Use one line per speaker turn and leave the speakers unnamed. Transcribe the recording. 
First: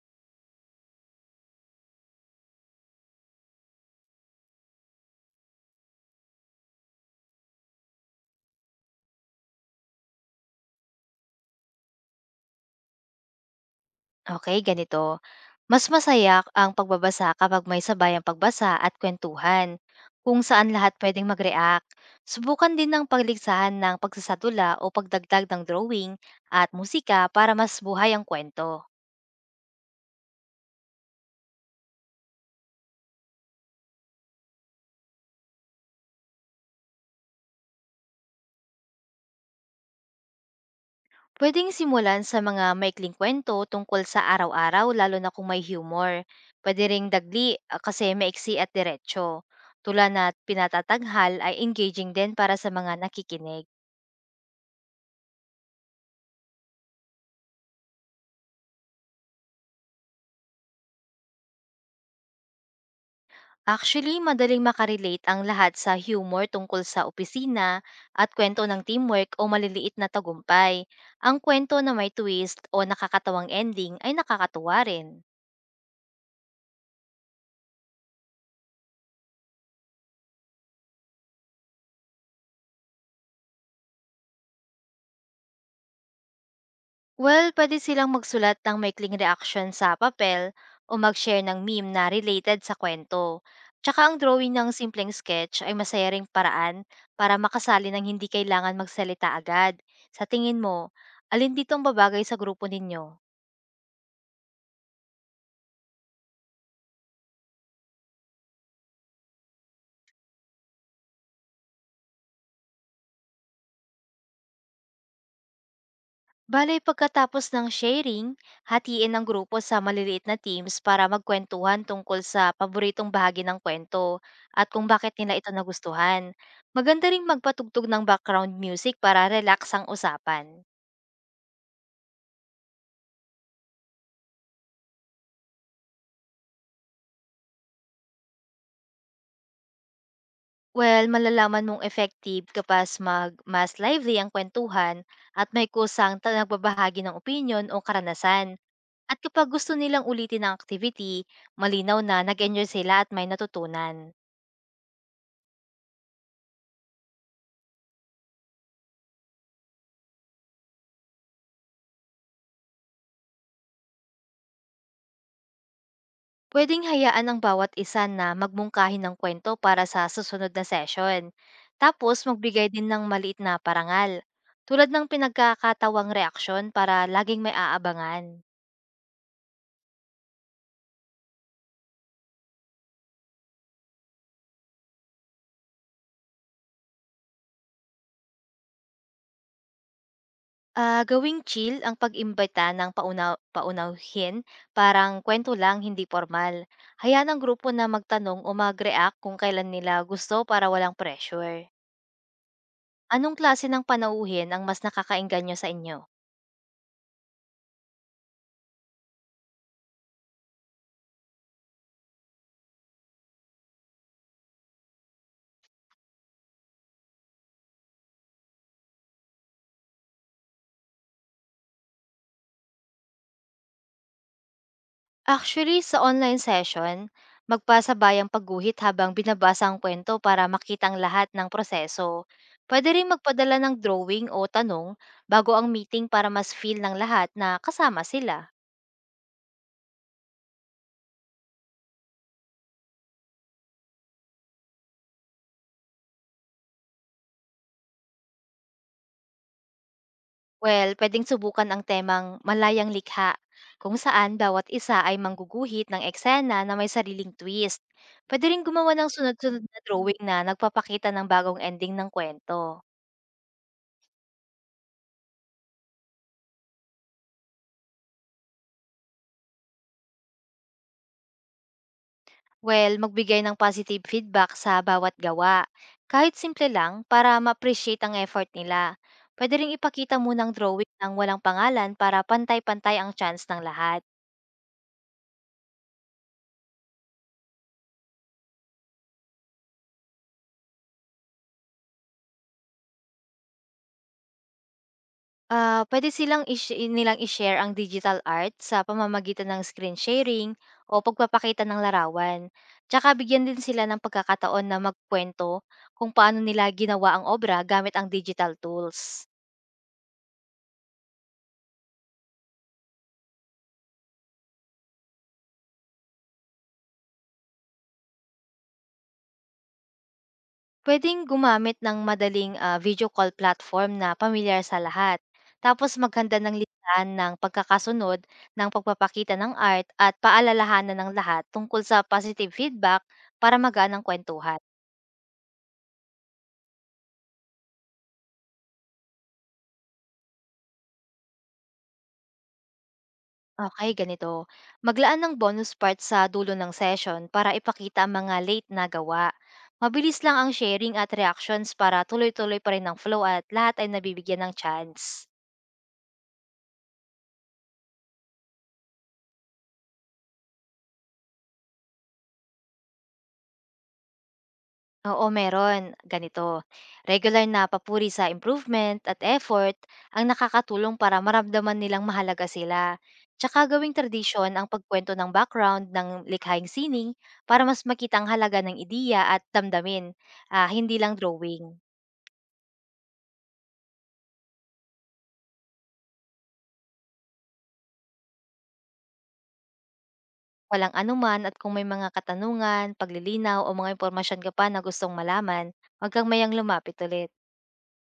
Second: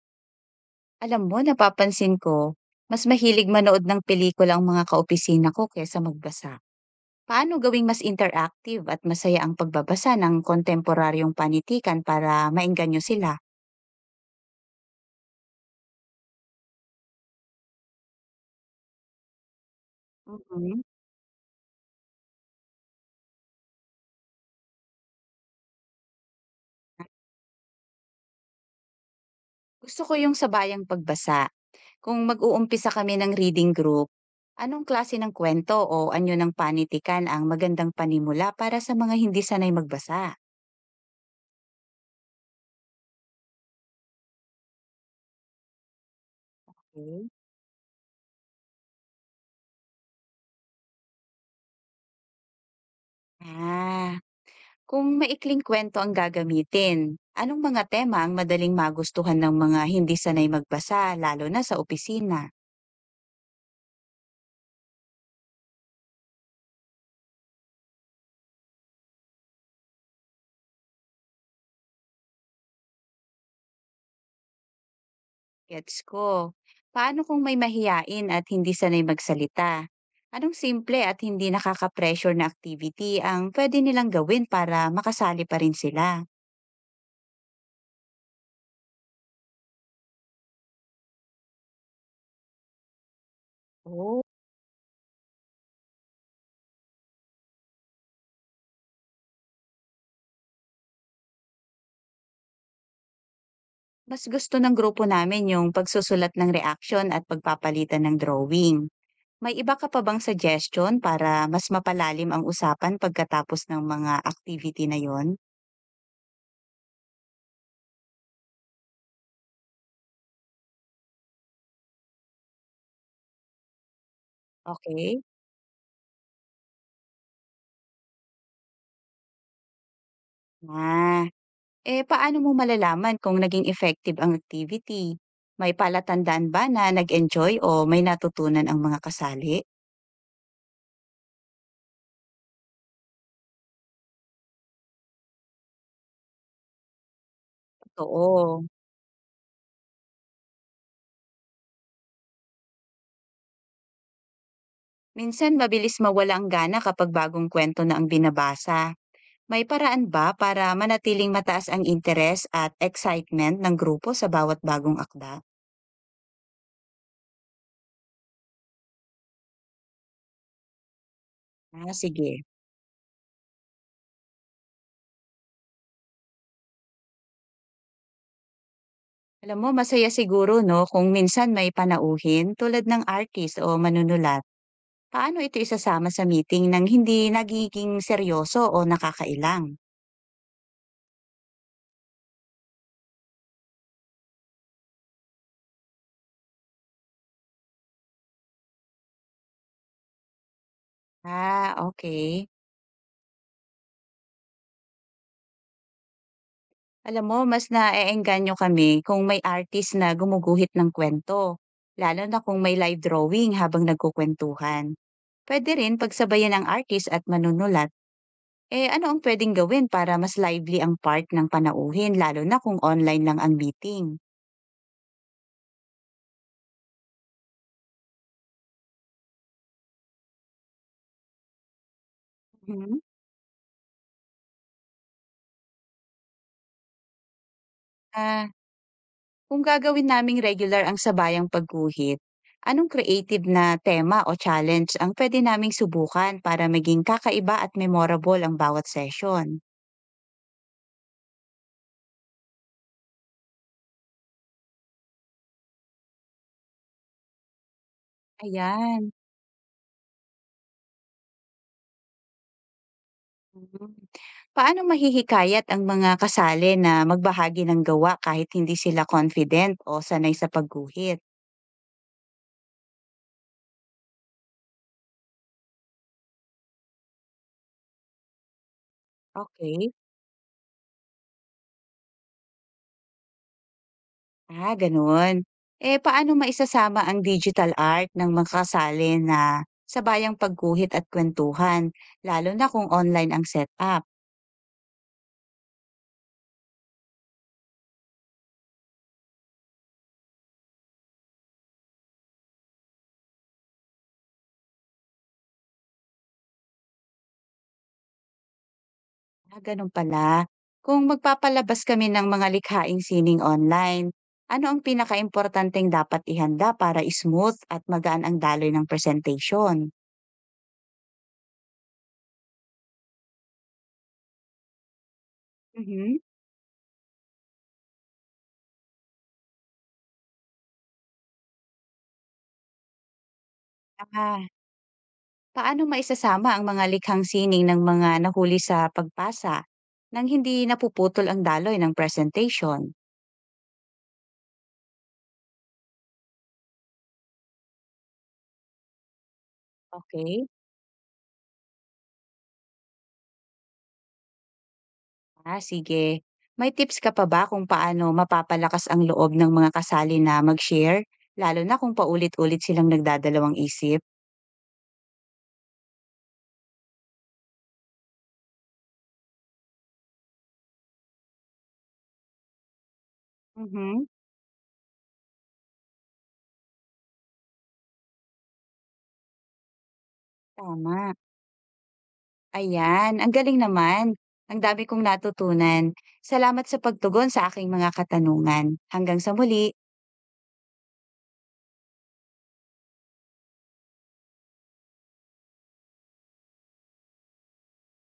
Alam mo, napapansin ko, mas mahilig manood ng pelikula ang mga kaopisina ko kaysa magbasa. Paano gawing mas interactive at masaya ang pagbabasa ng kontemporaryong panitikan para maengganyo sila?
Okay, ganito. Mas masaya ang pagbabasa kapag may sabay ang pagbasa at kwentuhan, kung saan
Mhm.
lahat pwedeng mag-react. Subukan din ng pagligsahan ng pagsasatula o pagdagdag ng drawing at musika para mas buhay ang kwento.
Gusto ko yung sabayang pagbasa. Kung mag-uumpisa kami ng reading group, anong klase ng kwento o anyo ng panitikan ang magandang panimula para sa mga hindi sanay magbasa?
Pwedeng simulan sa mga maikling kwento tungkol sa araw-araw lalo na kung may humor. Pwede ring
Okay.
dagli ah, kasi maiksi at diretso. Tula na pinatataghal ay engaging din para sa mga nakikinig.
Ah, kung maikling kwento ang gagamitin, anong mga tema ang madaling magustuhan ng mga hindi sanay magbasa lalo na sa opisina?
Actually, madaling makarelate ang lahat sa humor tungkol sa opisina at kwento ng teamwork o maliliit na tagumpay. Ang kwento na may twist o nakakatawang ending ay nakakatuwa rin.
Gets ko. Paano kung may mahiyain at hindi sanay magsalita? Anong simple at hindi nakaka-pressure na activity ang pwede nilang gawin para makasali pa rin sila?
Well, pwede silang magsulat ng maikling reaction sa papel o mag-share ng meme na related sa kwento. Tsaka ang
Oh,
drawing ng simpleng sketch ay masaya ring paraan para makasali ng hindi kailangan magsalita agad. Sa tingin mo, alin dito ang babagay sa grupo ninyo?
mas gusto ng grupo namin yung pagsusulat ng reaction at pagpapalitan ng drawing. May iba ka pa bang suggestion para mas mapalalim ang usapan pagkatapos ng mga activity na 'yon?
Bale, pagkatapos ng sharing, hatiin ang grupo sa maliliit na teams para magkwentuhan tungkol sa paboritong bahagi ng kwento at kung bakit
Okay?
nila ito nagustuhan. Maganda ring magpatugtog ng background music para relax ang usapan.
Ah, eh, paano mo malalaman kung naging effective ang activity? May palatandaan ba na nag-enjoy o may natutunan ang mga kasali?
Well, malalaman mong effective kapas mag mas lively ang kwentuhan at may kusang nagbabahagi ng opinion o karanasan.
Totoo.
At kapag gusto nilang ulitin ang activity, malinaw na nag-enjoy sila at may natutunan.
Minsan mabilis mawala ang gana kapag bagong kwento na ang binabasa. May paraan ba para manatiling mataas ang interes at excitement ng grupo sa bawat bagong akda?
Pwedeng hayaan ang bawat isa na magmungkahi ng kwento para sa susunod na session.
Ah,
Tapos
sige.
magbigay din ng maliit na parangal, tulad ng pinagkakatawang reaksyon para laging may aabangan.
Alam mo, masaya siguro 'no, kung minsan may panauhin tulad ng artist o manunulat. Paano ito isasama sa meeting nang hindi nagiging seryoso o nakakailang?
Ah, gawing chill ang pag-imbita ng paunawhin, parang kwento lang, hindi formal. Hayaan ang grupo na magtanong o mag-react kung kailan nila gusto para walang pressure.
Ah, okay.
Anong klase ng panauhin ang mas nakakainggan nyo sa inyo?
Alam mo, mas naeengganyo kami kung may artist na gumuguhit ng kwento, lalo na kung may live drawing habang nagkukuwentuhan. Puwede rin pagsabayan ng artist at manunulat. Eh, ano ang pwedeng gawin para mas lively ang part ng panauhin lalo na kung online lang ang meeting?
Actually, sa online session, magpasabay ang pagguhit habang binabasa ang kwento para makitang lahat ng proseso. Pwede
Mhm,
rin magpadala ng drawing o tanong bago ang meeting para mas feel ng lahat na kasama sila.
ah kung gagawin naming regular ang sabayang pagguhit, anong creative na tema o challenge ang pwede naming subukan para maging kakaiba at memorable ang bawat session?
Well, pwedeng subukan ang temang malayang likha, kung saan bawat isa ay mangguguhit ng eksena na may sariling twist. Pwede rin gumawa
Ayan.
ng sunod-sunod na drawing na nagpapakita ng bagong ending ng kwento.
Mm. Paano mahihikayat ang mga kasali na magbahagi ng gawa kahit hindi sila confident o sanay sa pagguhit?
Well, magbigay ng positive feedback sa bawat gawa. Kahit simple lang, para ma-appreciate ang effort nila. Pwede rin
Okay.
ipakita munang drawing ng walang pangalan para pantay-pantay ang chance ng lahat.
Ah, ganun. Eh, paano maisasama ang digital art ng mga kasali na sabayang pagguhit at kwentuhan, lalo na kung online ang setup?
Ah, pwede nilang i-share ang digital art sa pamamagitan ng screen sharing o pagpapakita ng larawan. Tsaka bigyan din sila ng pagkakataon na magkwento kung paano nila ginawa ang obra gamit ang digital tools.
Ah, ganun pala. Kung magpapalabas kami ng mga likhaing sining online, ano ang pinakaimportanteng dapat ihanda para smooth at magaan ang daloy ng presentation?
Puwedeng gumamit ng madaling, video call platform na pamilyar sa lahat. Tapos
Mhm.
maghanda ng listahan ng pagkakasunod ng pagpapakita ng art at paalalahanan ng lahat tungkol sa positive feedback para magaan ang
Ah,
kuwentuhan.
paano maisasama ang mga likhang sining ng mga nahuli sa pagpasa nang hindi napuputol ang daloy ng presentation?
Okay, ganito. Maglaan ng bonus part sa dulo ng session para ipakita ang mga late na gawa. Mabilis lang
Okay.
ang sharing at reactions para tuloy-tuloy pa rin ang flow at lahat ay nabibigyan ng chance.
Ah, sige. May tips ka pa ba kung paano mapapalakas ang loob ng mga kasali na mag-share, lalo na kung paulit-ulit silang nagdadalawang isip?
Oo, meron. Ganito, regular na papuri sa improvement at effort ang nakakatulong para maramdaman nilang mahalaga sila. Tsaka gawing
Mhm.
tradisyon ang pagkwento ng background ng likhang sining para mas makita ang halaga ng ideya at damdamin, hindi lang
Tama.
drawing.
Ayan, ang galing naman. Ang dami kong natutunan. Salamat sa pagtugon sa aking mga katanungan. Hanggang sa muli.
Walang anuman at kung may mga katanungan, paglilinaw o mga impormasyon ka pa na gustong malaman, huwag kang mayang lumapit ulit.